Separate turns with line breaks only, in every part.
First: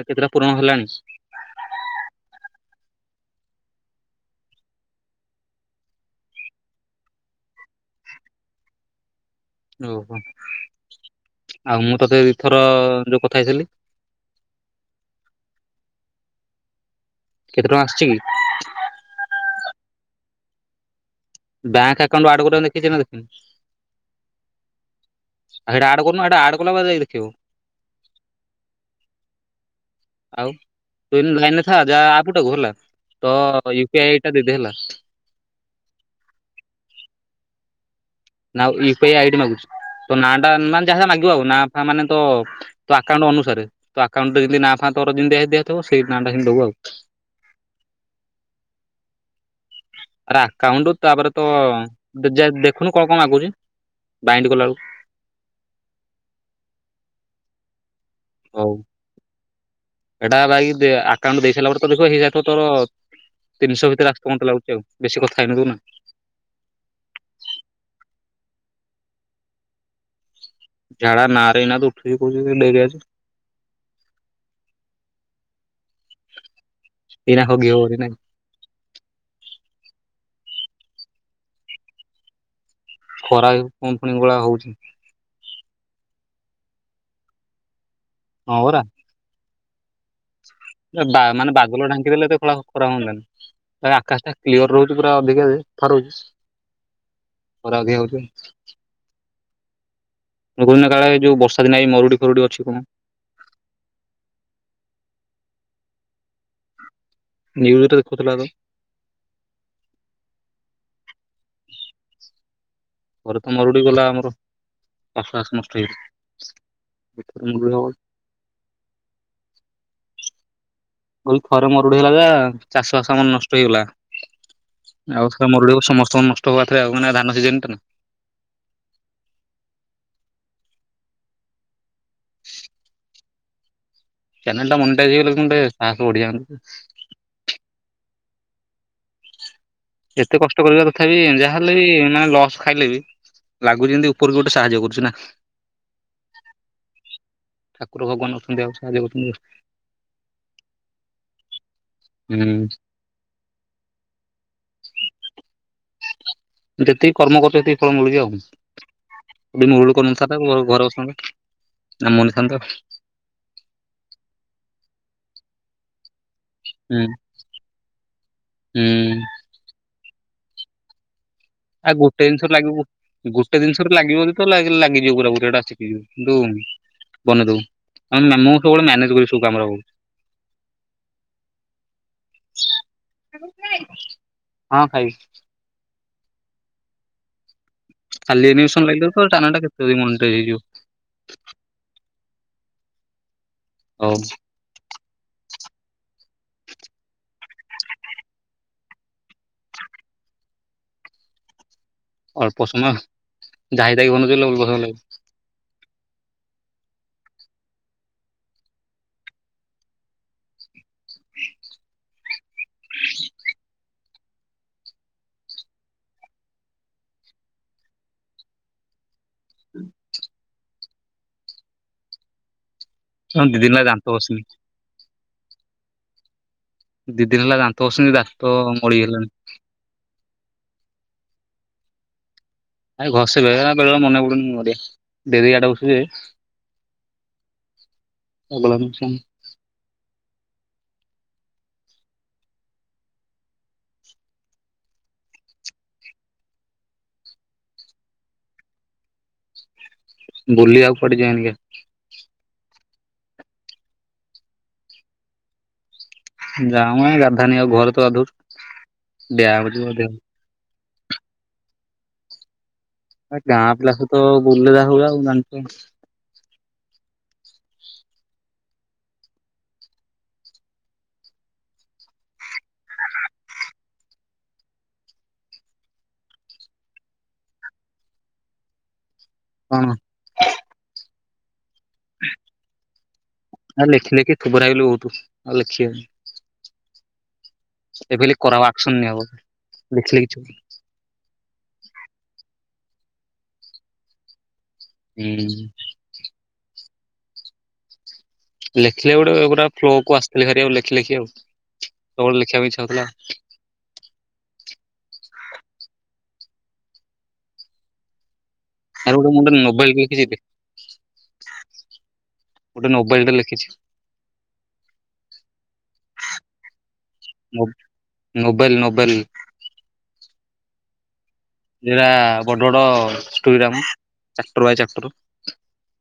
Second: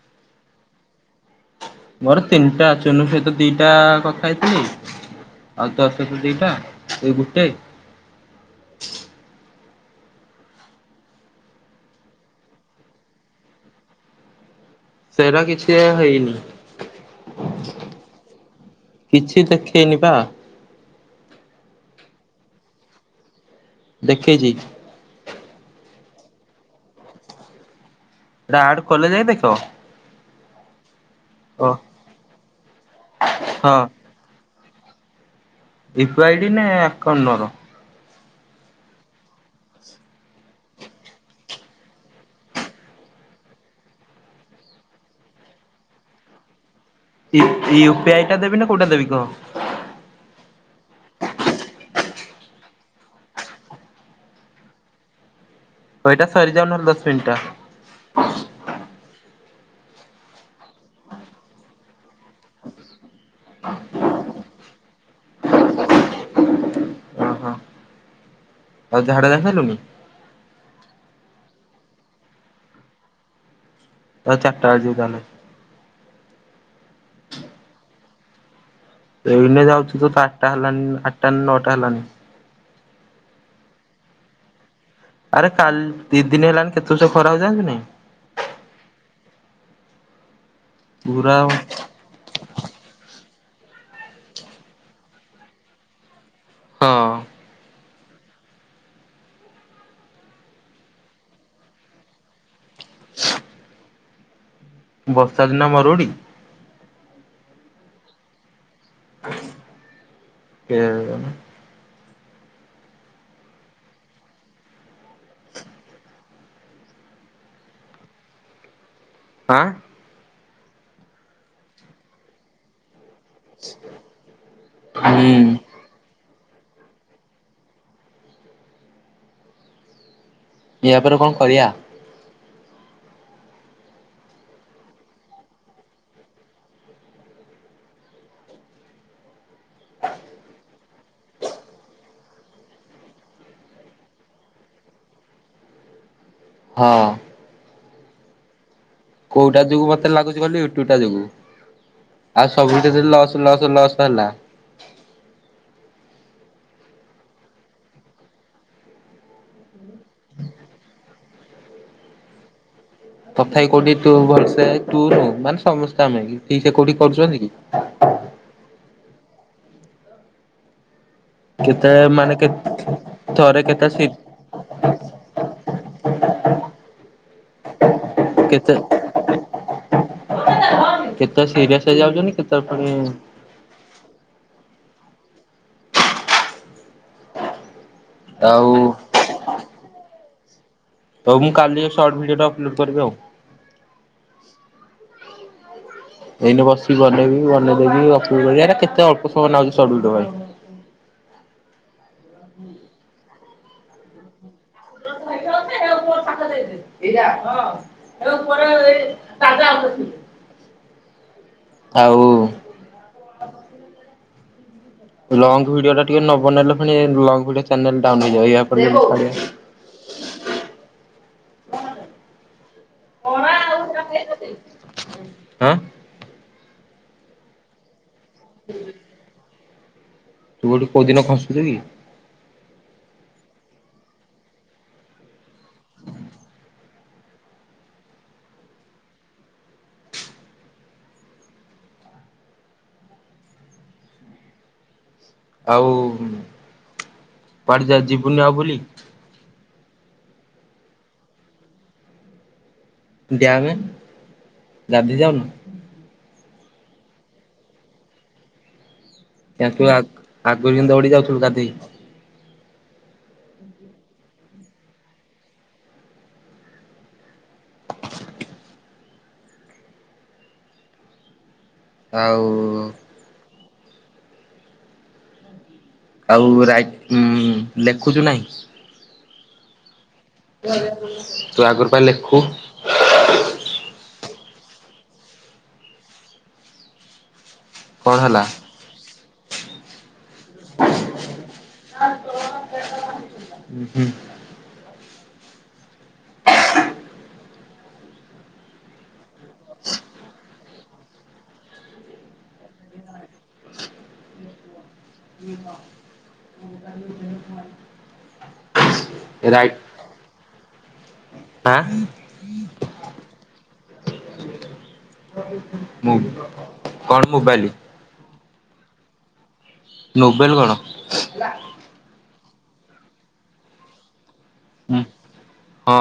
ଆଉ କେତେଟା ପୂରଣ ହେଲାଣି?
ମୋର ତିନିଟା। ଚୁନ୍ମୁ ସହିତ ଦିଟା କଥା ହେଇଥିଲି। ଆଉ ତୋ ସହିତ ଦିଟା। ଏଇ ଗୋଟେ।
ଓ। ଆଉ ମୁଁ ତତେ ଦିଥର ଯୋଉ କଥା ହେଇଥ୍ଵଲି।
ସେ ପୁରା କିଛି ଆଉ ହେଇନି।
କେତେ ଟଙ୍କା ଆସିଛି କି?
କିଛି ଦେଖେଇ ନି ବା।
ବ୍ୟାଙ୍କ ଆକାଉଣ୍ଟ ଆଡ କରିବାକୁ ନେଖିଛି। [inaudible]
ଲେଖିଛି।
ସେଇଟା ଆଡ କରନୁ? ଏଇଟା ଆଡ କଲେ ଯାଇ ଦେଖିଇବ।
ସେଟା ଆଡ କଲେ ଜାଇ ଦେଖେଇବ?
ଆଉ। ତୁ ଏଇନା ଲାଇନ ରେ ଥା ଯା ଆପଟାକୁ ହେଲା। ତ
ହଁ
ୟୁ ପି ଆଇ। ଟା ଦେଇଦେ ହେଲା।
ଇଫ ଆଇ ଡି ନା ଆକାଉଣ୍ଟର।
ନା ୟୁ ପି ଆଇ ଆଇଡି ମାଗୁଛି। ତୋ ନା ଟା ମାନେ ଯାହା ମାଗିବ ଆଉ। ନା ଫା ମାନେ ତ। ତୋ ଆକାଉଣ୍ଟ ଅନୁସାରେ। ତୋ ଆକାଉଣ୍ଟରେ ଯେମିତି ନାଁ ଫାଁ ତୋର ଯେମିତି ଦିଆହେଇଥିବ ସେଇ ନା ଟା ଯାଇ ଦବୁ ଆଉ।
ୟୂ ପି, ୟୁ ପି ଆଇଟା ଦେବି ନା କୋଉଟା ଦେବି କହ।
ଆରେ ଆକାଉଣ୍ଟ ତାପରେ ତୋ ତୁ ଯାଇକି ଦେଖୁନୁ କଣ କଣ ମାଗୁଛି ବାଇଣ୍ଡ କଲା ବେଳକୁ?
ଏଇଟା ସରିଯାଉ ନହେଲେ ଦଶ ମିନିଟଟା।
ହଉ। ଏଟା ଭାଇ ଆକାଉଣ୍ଟ ଦେଇ ସାରିଲା ପରେ ତ [inaudible] ତୋର। ତିନିଶ ଭିତରେ ଆସି [inaudible]
ଓହୋ ଆଉ ଝାଡା ଯାଇସାରିଲୁଣି?
ଝାଡା ନା ରେ [unintelligible]
ହଉ ଚାରଟା ବେଳେ ଯିବ ତାହେଲେ।
ଏଇନା ହଗି ହବ କି ନାହିଁ।
ଏଇନେ ଯାଉଛିୁ ତ ଆଠଟା ହେଲାନି। ଆଠଟା ନଅଟା ହେଲାଣିି।
ଖରା ଏ ପୁଣି କଉଁଭଳିଆ ହଉଛି।
ଆରେ କାଲ ଦି ଦିନ ହେଲାଣି କେତେ ଜୋର ଖରା ହଉଛି ଯାଣିଛୁ ନା ନାଇଁ?
ହଁ ପରା ବା
ପୁରା
ମାନେ ବାପଲ ଢାଙ୍କିଦେଲେ ଏ [inaudible] [unintelligible] ଆକାଶ ଟା କ୍ଲ୍କିୟର ରହୁଛି ପୁରା ଅଧିକା ଯେ
ହଁ।
ଗ ହଉଛ। [inaudible] [inaudible] କାଳେ ଏଇ ବର୍ଷା ଦିନେ ଏଇ ମରୁଡ଼ି ଫରୁଡି ଅଛି ପରା।
ହ। [inaudible] ବର୍ଷା ଦିନ ମରୁଡି।
ନିଉଜ୍ ରେ ଦେଖୁଥିଲା ଆଗ।
କେ [unintelligible]
ଘରେ ତ ମରୁଡି ଗଲା ଆମର ଚାଷ ବାସ ନଷ୍ଟ ହେଇଛି। [unintelligible]
ହାଁ
କଇ ଥରେ ମରୁଡି ହେଲା ଯେ ଚାଷ ବାସ ଆମନ ନଷ୍ଟ ହେଇଗଲା
ହୁଁ
ଆଉ ଥରେ ମରୁଡି ସମସ୍ତଙ୍କ ନଷ୍ଟ ହବା ରେ ଥାଏ ଆଉ ମନେ ଧାନ ସିଜିନ ଟା ନା।
ଏ ଆପରେ କଣ କରିବା?
[inaudible] ଚ୍ୟାନେଲ ଟା ମନିଟାଇଜ ହେଇଗଲେ କନଟିକେ ସାହସ ବଢ଼ିଜାନ୍ ଯେତେ କଷ୍ଟ କରିବା ତଥା ବିି ଯାହାହେଲେ ବି ମାନେ ଲସ୍ ଖାଇଲେ ବି ଲାଗୁଛି ଯେମତି ଉପରୁ ଗୋଟେ ସାହାଯ୍ୟ କରୁଛି ନା
ହଁ।
ଠାକୁର ଭଗବାନ ଅଛନ୍ତି ଆଉ। ସାହାଯ୍ୟ କରୁଛନ୍ତି
କୋଉଟା ଯୋଗୁ ମତେ ଲାଗୁଛି କହିଲୁ ୟୁଟୁବ ଟା ଯୋଗୁ ଆଉ
ହୁଁ
ସବୁ ଥିରେ ଲସ୍ ଲସ ଲସ୍ ହେଲା
ଯେତିକି କର୍ମ କରୁଛ ସେତିକି ଫଳ ମିଳୁଛି ଆଉ। [unintelligible]
ତଥାବି କୋଉଠି ତୁ ଭଲସେ ତୁ ନୁହ ମାନେ ସମସ୍ତେ ଆମେ କି ଠିକ ସେ କୋଉଠି
ହୁଁ
କରୁଛନ୍ତି କି।
ହୁଁ।
କେତେ
ଆଉ ଗୋଟେ
ମାନେ କେ
ଜିନିଷରେ ଲାଗିବ
ଥରେ
ଗୋଟେ
କେତେ
ଜିନିଷରେ
ସି
ଲାଗିବ ଯଦ ତ ଲାଗି-ଲାଗିଯିବ ପୁରାପୁରୀ ଏଟା ସିକି ଯିବୁ କିନ୍ତୁ ବନେଇଦଉ ଆମେ ମୁଁ
କେତେ
ସବୁବେଳେ ମ୍ୟାନେଜ କରି ସବୁ କାମର
କେତେ ସିରିଅସ ହେଇଯାଉଛନ୍ତି କେତେଳେ ପୁଣି
ହଁ ଖାଇବି। ଖାଲି
ଆଉ
ଏନିୟୁସନ୍ ଲାଗିଲେ ତ ଚାନେଲ୍ ଟା କେତେବି ମନିଟାଇଜ ହେଇଯିବ।
ତଉ ମୁଁ କାଲି ସର୍ଟ ଭିଡିଓ ଟା ଅପଲୋଡ କରିବି ଆଉ।
ହଉ।
ଏଇନେ ବିସିକି ବନେଇବି ବନେଇଦେଇକି ଅପଲୋଡ଼ କରିବି ଏଟା କେଟେ ଅଳ୍ପ ସମୟ ନାଗୁଛି ସର୍ଟ ଭିଡିଓ ପାଇଁ।
ଅଳ୍ପ ସମୟ ଯାଇ ତାଇକି ପାଇଁ କି ବନୋଉଚ ବୋଲି ଅପ୍ଲ ସମୟ ଲାଗୁଛି।
[unintelligible] [unintelligible] ଆଉ ଲଙ୍ଗ ଭିଡିଓ ଟା ଟିକେ ନ ବନେଇଲେ ଫେଣି ବ୍ଲଗ୍ ଭିଡିଓ ଚାନେଲ୍ ଡାଉନ୍ ହେଇଯିବ, ୟା ପରେ ଯିବା କରିବା।
ହୁଁ। ହଁ ଦିଦିନ ହେଲା ଦାନ୍ତ ଘଷିନି।
ହଁ
ଦି ଦିନ ହେଲା ଦାନ୍ତ ଘସିନି ଦାନ୍ତ ମଳି ହେଲାଣି।
ତୁ କୋଉଠି କୋଉ ଦିନ ଘସୁଚୁ କି।
ଆ ଘସେ ବେଳେବେଳେ ମନେ ପଡୁନିଆ କନ କରିବା ଡେରିରେ ଉଠୁଛି। ଭଲ ଲାଗୁଚି ଆଉ
ଆଉ କୁଆଡେ ଯା ଯିବୁନି ଆଉ ବୁଲି?
ବୁଲିଆକୁ କୁଆଡେ ଯାଇନି
ଡ୍ୟାମେ, ଗାଧେଇ ଯାଉନୁ?
ଯା ମ ଗାଧାନୀ ଆଉ ଘରେ ତ ଗାଧୋଉଚୁ।
କାଇଁ ତୁ ଆଗ୍ ଆଗରୁ କେମିତି ଦୌଡି ଯାଉଥିଲୁ ଗାଧେଇ।
ବଟ ଗାଁ ପିଲା ସହିତ ବୁଲା ହଉ ଆଉ ଜଣିଛ
ଆଉ ଆଉ ରାଗ ଉଁ ଲେଖୁଛୁ ନାହିଁ
କଣ?
ତୁ ଆଗରୁ ପା ଲେଖୁ?
ଆଉ ଲେଖି ଲେଖି ଥୋବରା ହେଇଗଲି ବହୁତୁ ଆଉ ଲେଖି ହଉନି।
କଣ
ଏବେ ଖାଲି
ହେଲା?
କରା ହବ ଆକ୍ସନ ନିଆ ହବ ଦେଖିଲେ କିଛି
ଉଁ, ହୁଁ [unintelligible]
ହୁଁ। ଲେଖିଲେ ଗୋଟେ ଗୋଟା ଫ୍ଲୋକୁ ଆସିଥିଲେ ହାରି ଆଉ ଲେଖି ଲେଖି ତମର ଲେଖିବା ପାଇଁ ଇଚ୍ଛା ହଉଥିଲା।
[inaudible] [unintelligible]
ଆଉ ଗୋଟେ ମୁଁ କହିଲି
ରାଇଟ
ମୋବାଇଲ କିଏ ଦେଖିଛି କି?
ଆଁ
ଗୋଟେ ନୋବେଲ ଟେ ଲେଖିଛି।
ମୁଁ କଣ ମୋବାଇଲ୍?
Novel novel.
ନୋବେଲ କଣ?
ସେଗୁରା ବଡ ବଡ ଷ୍ଟୋରିୟମ ଚାପଟର୍ ବାଇ
ହୁଁ
ଚାପଟର୍।
ହଁ।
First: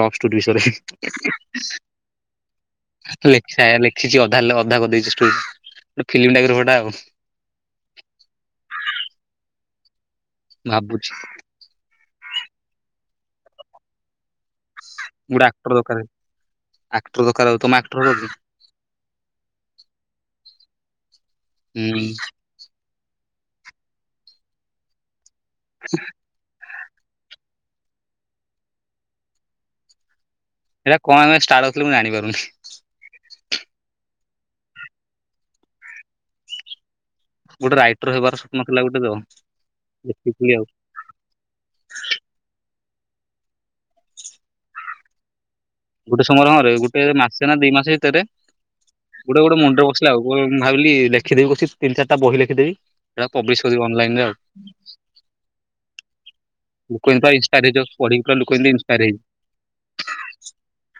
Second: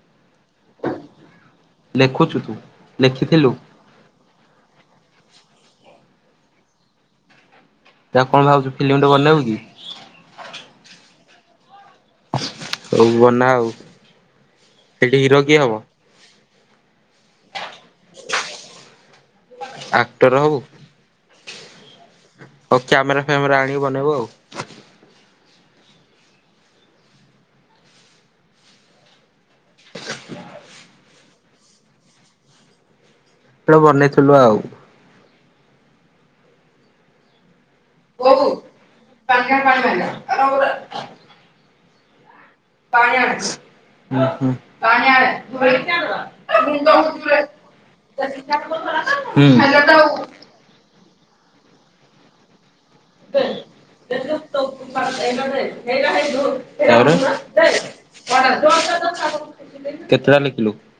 ଲଭଷ୍ଟୋରୀ ବିଷୟରେ
ଲେଖୁଛୁ ତୁ ଲେଖିଥିଲୁ
ଲେଖା ହେଇନି। ସେଠି ଅଧା ହେଲା ଅଧା କରିଦେଇଛି ଷ୍ଟୋରି ଗୋଟେ ଫିଲ୍ମ ଟାଇପ୍ ଗୋଟା ଆଉ।
ତମେ କଣ ଭାବୁଚୁ ଫିଲ୍ମଟେ ବନେଇବୁ କି?
ଭାବୁଛି।
ହଉ ବନା ଆଉ। ସେଠି
ମୁଁ
ହିରୋ
ଗୋଟେ
କିଏ ହବ
ଆକ୍ଟର ଦରକାର୍, ଆକ୍ଟର ଦରକାର୍ ତମେ ଆକ୍ଟର ହବ କି?
ଆକ୍ଟର ହବୁ।
ହୁଁ।
ହଉ କ୍ୟାମେରା, ଫ୍ୟାମେରା ଆଣିକୁ ବନେଇବୁ ଆଉ
[inaudible] ଏଇରା କଣ ଏମି ଷ୍ଟାର୍ଟ କରୁଥିଲୁ ମୁଁ ଜାଣିପାରୁନି [unintelligible]
ତ ଆଉ ବନେଇଥିଲୁ ଆଉ
ଗୋଟେ ରାଇଟର
ହୁଁ।
ହେବାର ସ୍ୱପ୍ନ ଥିଲା ଗୋଟେ ତ ଏତିକି ଆଉ।
ପରଚ, ଉଁ, ହୁଁ [unintelligible]
ଗୋଟେ ସମାଧାନରେ ଗୋଟେ ମାସେ ନା ଦି ମାସେ ଭିତରେ ଗୋଟେ ଗୋଟେ ମୁଣ୍ଡ ବସିଲା
ହୁଁ।
ଆଉ ଗୋ ମୁଁ ଭାବିଲି ଲେଖିଦେବି ବସିକି ତିନ ଚାରଟା ବହି ଲେଖିଦେବି ସେଗୁଡା ପବ୍ଲିଶ୍ କରିବି ଅନଲାଇନ୍ ରେ ଆଉ।
ରୂପା ଏଇ ପଟରେ ହେଇ ପା ହେଇ ଧଉଡୁ [unintelligible]
ଲୋକ ଏମିତା ଇନଷ୍ଟାରେ ଦେଇଦଉଛି ପଢି କଲୁ ଲୋକ ଏମିତି ଇନଷ୍ଟାରେ
କେତେଟା ଲେଖିଲୁ
[unintelligible]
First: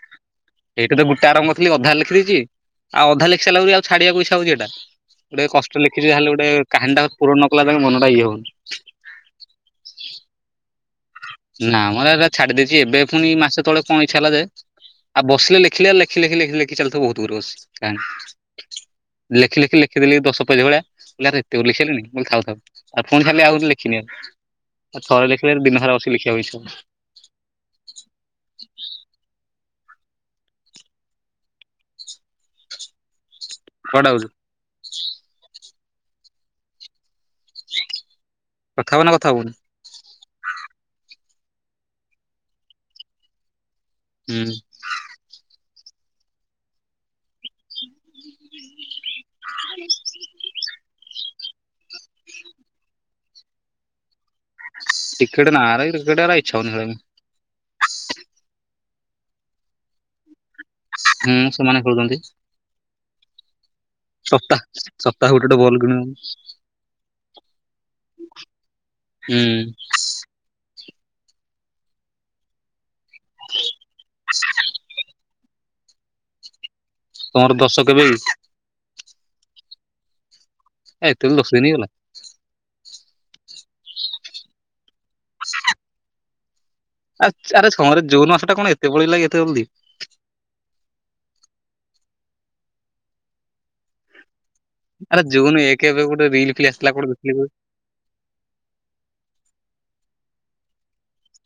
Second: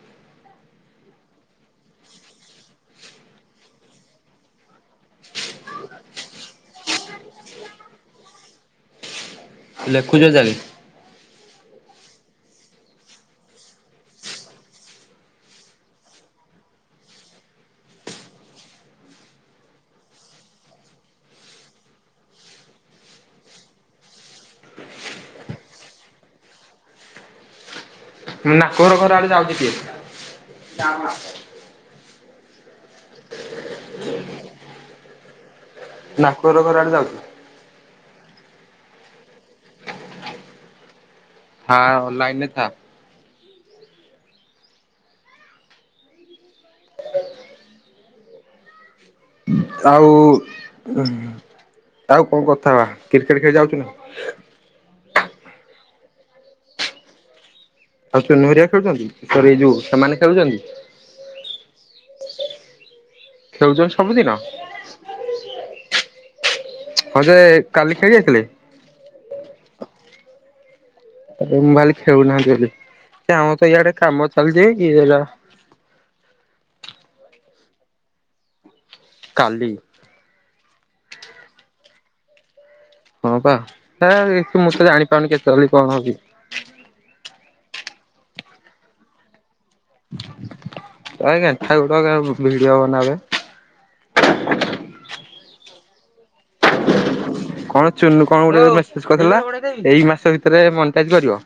ଏଇଟା ତ ମୋଟେ ଆରମ୍ଭ କରିଥିଲି ଅଧା ଲେଖିଦେଇଛି [unintelligible] ଆଉ ଆଧା ଲେଖି ସାଇଲ ବୋଲି ଆଉ ଛାଡିବାକୁ ଇଚ୍ଛା ହଉଛି ଏଇଟା ଗୋଟେ କଷ୍ଟ ଲେଖିଚି ତା ହେଲେ ଗୋଟେ କାହାଣୀଟା ପୂରଣ ନ କଲା ଯାଏ ମନଟା ୟଏ ହଉଚି।
ଲେଖୁଚ ଚାଲି [unintelligible]
ନାମଁ ଏଗୁରା ଛାଡି ଦେଇଚି ଏବେ ପୁଣି ମାସେ ତଳେ କଣ ଇଛା ହେଲା ଯେ ଆଉ ବସିଲେ ଲେଖିଲେ ଲେଖି, ଲେଖି, ଲେଖି, ଲେଖି ଚାଲିଥିବୁ ବହୁତ ଗୁରୁ ବସି। ଲେଖି ଲେଖି ଲେଖିଦେଲି ଦଶ ପେଜ୍ ଭଳିଆ [unintelligible] ଆରେ ଏତେଗୁରେ ଲେଖିସାଇଲିଣିି ମୁଁ କହିଲି ଥାଉ ଥାଉ। ଆ ଫୁଣି ଖାଲି ଆଉରି ଲେଖି ନିଅ ଆଉ ଥରେ ଲେଖିଲେ ଦିନ ସାରା ବସି ଲେଖିଆକୁ ଇଚ୍ଛା ହବ।
ନାକହର ଘର ଆଡେ ଯାଉଛି କିଏ?
କୁଆଡେ ଆଉଚୁ?
ନାକୋର ଘର ଆଡେ ଯାଉଛି।
କଥା ହବ ନା କଥା ହବୁନୁ?
ଥା ଲାଇନରେ ଥା।
ହୁଁ।
ଆଉ ଆଉ କଣ କଥା ହବା କ୍ରିକେଟ ଖେଳି ଯାଉଚୁ ନା?
ଟିକେଟ ନା ରେ କ୍ରିକେଟ ଗୁରା ଇଚ୍ଛା ହଉନି ଖେଳିଆକୁ।
ଆଉ ଚିନୁ ହେରିଆ ଖେଳୁଛନ୍ତି ସରି ଏ ଯୋଉ ସେମାନେ ଖେଳୁଛନ୍ତି?
ହୁଁ ସେମାନେ ଖେଳୁଚନ୍ତି।
ଖେଳୁଚ
ସପ୍ତା ସପ୍ତାହକୁ ଗୋଟେ ଗୋଟେ ବଲ କିଣୁଚନ୍ତି।
ହଁ ଯେ କାଲି ଖେଳି ଆସଥିଲେ?
ହୁଁ।
ମୁଁ ଭାଲି ଖେଳୁନାହାନ୍ତି ବୋଲି ଏ ଆମ ତ ଇଆଡେ କାମ ଚାଲିଛିି [unintelligible] ‌।
ତମର ଦଶ କେବେ?
କାଲି।
ଏତେ‌ ଜଲଦି ଦଶଦିନି ହେଇଗଲା।
ହଁ ବା ହେ ମୁଁ ତ ଜାଣିପାରୁନି କେତେବଳେ କଣ ହଉଛି?
ଆ ଆରେ କଣରେ ଜୁନ ମାସଟା କଣ ଏତେ ପଳେଇଲା ଏତେ ଜଲଦି।
[unintelligible] ଥାଉ ରଖେ ଆମେ ଭିଡିଓ ବନାବେ।
ଆରେ ଜୁନୁ ଏକେ ଏବେ ଗୋଟେ ରିଲ ଫିଲ୍ ଆସିଥିଲା କଣ [unintelligible]
କଣ ଚୁୁନୁ କଣ ଗୋଟେେ ମେସେଜ କରିଥିଲା ଏଇ ମାସ ଭିତରେ ମନଟାଜ କରିବ।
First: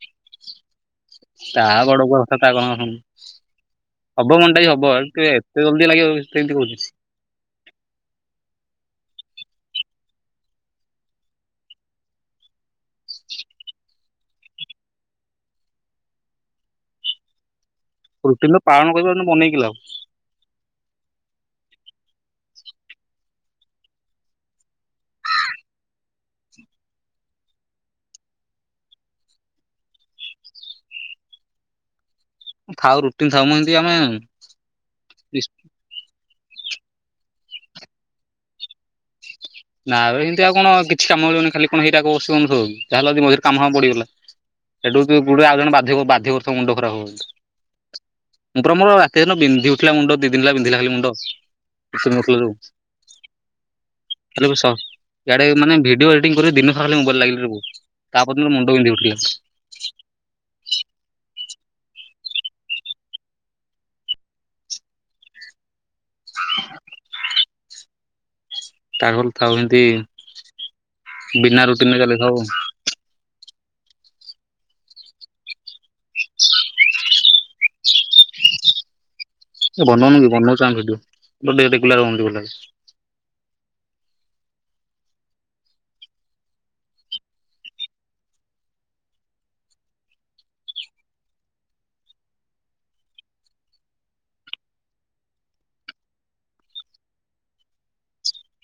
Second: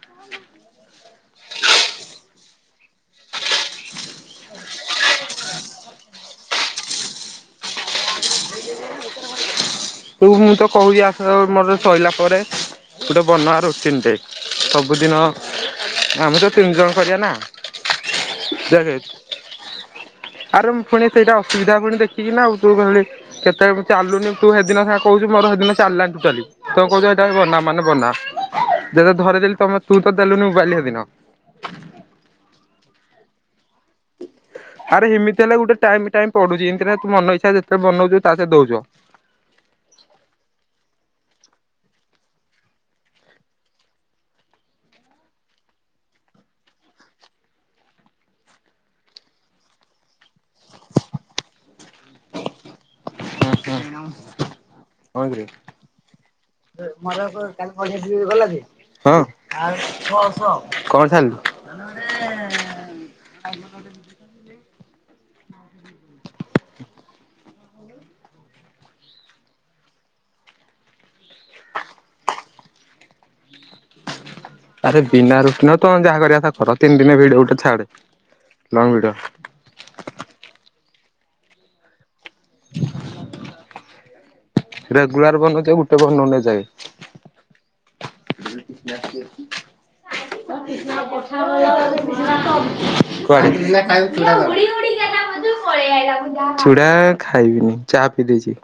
ତା ଗଡ [unintelligible] ହବ ମନଟାଜ ହବ [unintelligible] ଏତେ ଜଲଦି ଲାଗିବ ସେମତି କହୁଚି।
ତୁ ମୁଁ ତ କହୁଛିି ଆସ [unintelligible] ମୋର ସଇଲା ପରେ। ଗୋଟେ ବନା ରୁଟିନଟେ ସବୁଦିନ ଆମେ ତ ତିନି ଜଣ କରିଆ ନା।
ରୁଟିନ ତ ପାଳନ
ଦେଖେ
କରିପାରୁନୁ ବନେଇକି କି ଲାଭ?
ଆରେ ମୁଁ ଫୁଣି ସେଇଟା ଅସୁବିଧା ଫୁଣି ଦେଖିବିନା ଆଉ ତୁ ଖାଲି କେତେ ଚାଲୁନି ତୁ ହେ ସେ ଦିନ [unintelligible] କଉଚୁ ମୋର ସେ ଦିନ ଚାଲଲାନି ଟୋଟାଲି। ତ କହୁଛ ଏଇଟା ବନା ମାନେ ବନା ଯେତେ ଧରେଇଦେଲି ତମେ ତୁ ତ ଦେଲୁନି ମୋବାଇଲ୍ ସେ ଦିନ।
ଥାଉ ରୁଟିନ୍ ଥାଉ ମୁଁ ହେନ୍ତି ଆମେ
ଆରେ ହେମିତି ହେଲେ ଗୋଟେ ଟାଇମ ଟାଇମ ପଢୁଛି ଇନ୍ତିରେ ତୁ ମନ ଇଛା ଯେତେ ବନଉଚୁ ତା ସେ ଦଉଛ।
ନା ଏବେ ହେନ୍ତି ଆଉ କଣ କିଛି କାମ ମିଳିବନି ଖାଲି କଣ ହେଇଟାକୁ [unintelligible] ଯାହା ହେଲେ ବି ମଝିରେ କାମ ଫାମ ପଡିିଗଲା ସେଠୁ କିଏ ଗୋଟେ ଆଉ ଜଣେ ବାଧ୍ୟ କ ବାଧ୍ୟ କରୁଥିବ ମୁଣ୍ଡ ଖରାପ ହବ [unintelligible] ମୁଁ ପରା ମୋର ରାତି ଦିନ ବିନ୍ଧି ଉଠିଲା ମୁଣ୍ଡ ଦି ଦିନ ହେଲା ବିନ୍ଧିଲା ଖାଲି ମୁଣ୍ଡ [unintelligible] ଯୋଉ
ଆ।
[unintelligible] ଇଆଡେ ମାନେ ଭିଡିଓ ଏଡିଟିଂ କରି ଦିନସାରା ଖାଲି
ମୋର
ମୋବାଇଲ ଲାଗିଲି ରେ।
କାଲି
[unintelligible]
ପଇସା ଦି ଗଲା
ତାପରଦିନ‌
ଯେ
ମୁଣ୍ଡ ବିନ୍ଧି ଉଠିଲା।
ହଁ। କଣ ସାଲୁ?
ତା ଘରୁ ଥାଉ ଏମତି ବିନା ରୁଟିନରେ ଗଲେ। [unintelligible]
ଆରେ ବିନା ରୁଟିନ ହଉ ତମେ ଯାହା କରିଆ କଥା କର ତିନ ଦିନ ଭିଡିଓ ଗୋଟେ ଛାଡେ ଲଙ୍ଗ ଭିଡିଓ।
ଏ ବନଉନୁ କି ବନଉଛୁ ଆମେ ଭିଡିଓ ଗୋଟେ ରେଗୁଲାର। [unintelligible]
[unintelligible] ରେଗୁଲାର ବନଛ ଗୋଟେ ବନଉନି ଯାଏ। [inaudible] କୁଆଡେ। [inaudible] ଚୁଡ଼ା ଖାଇବିନି ଚା ପିଇ ଦେଇଛି।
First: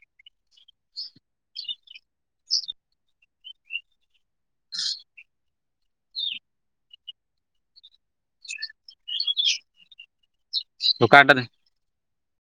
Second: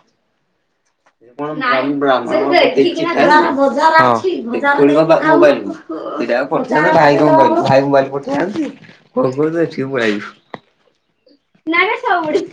ହଁ। ପଟା ପଠେଇନ୍ତି ଭାଇୋଇ ଭାଇ ମୋବାଇଲ ପଠେଇନ୍ତି କୁ ଏଠି ପଳେଇ ଆଇଲୁ।
ହଉ କାଟେନା।
ନବେ ସଉଡ଼ି।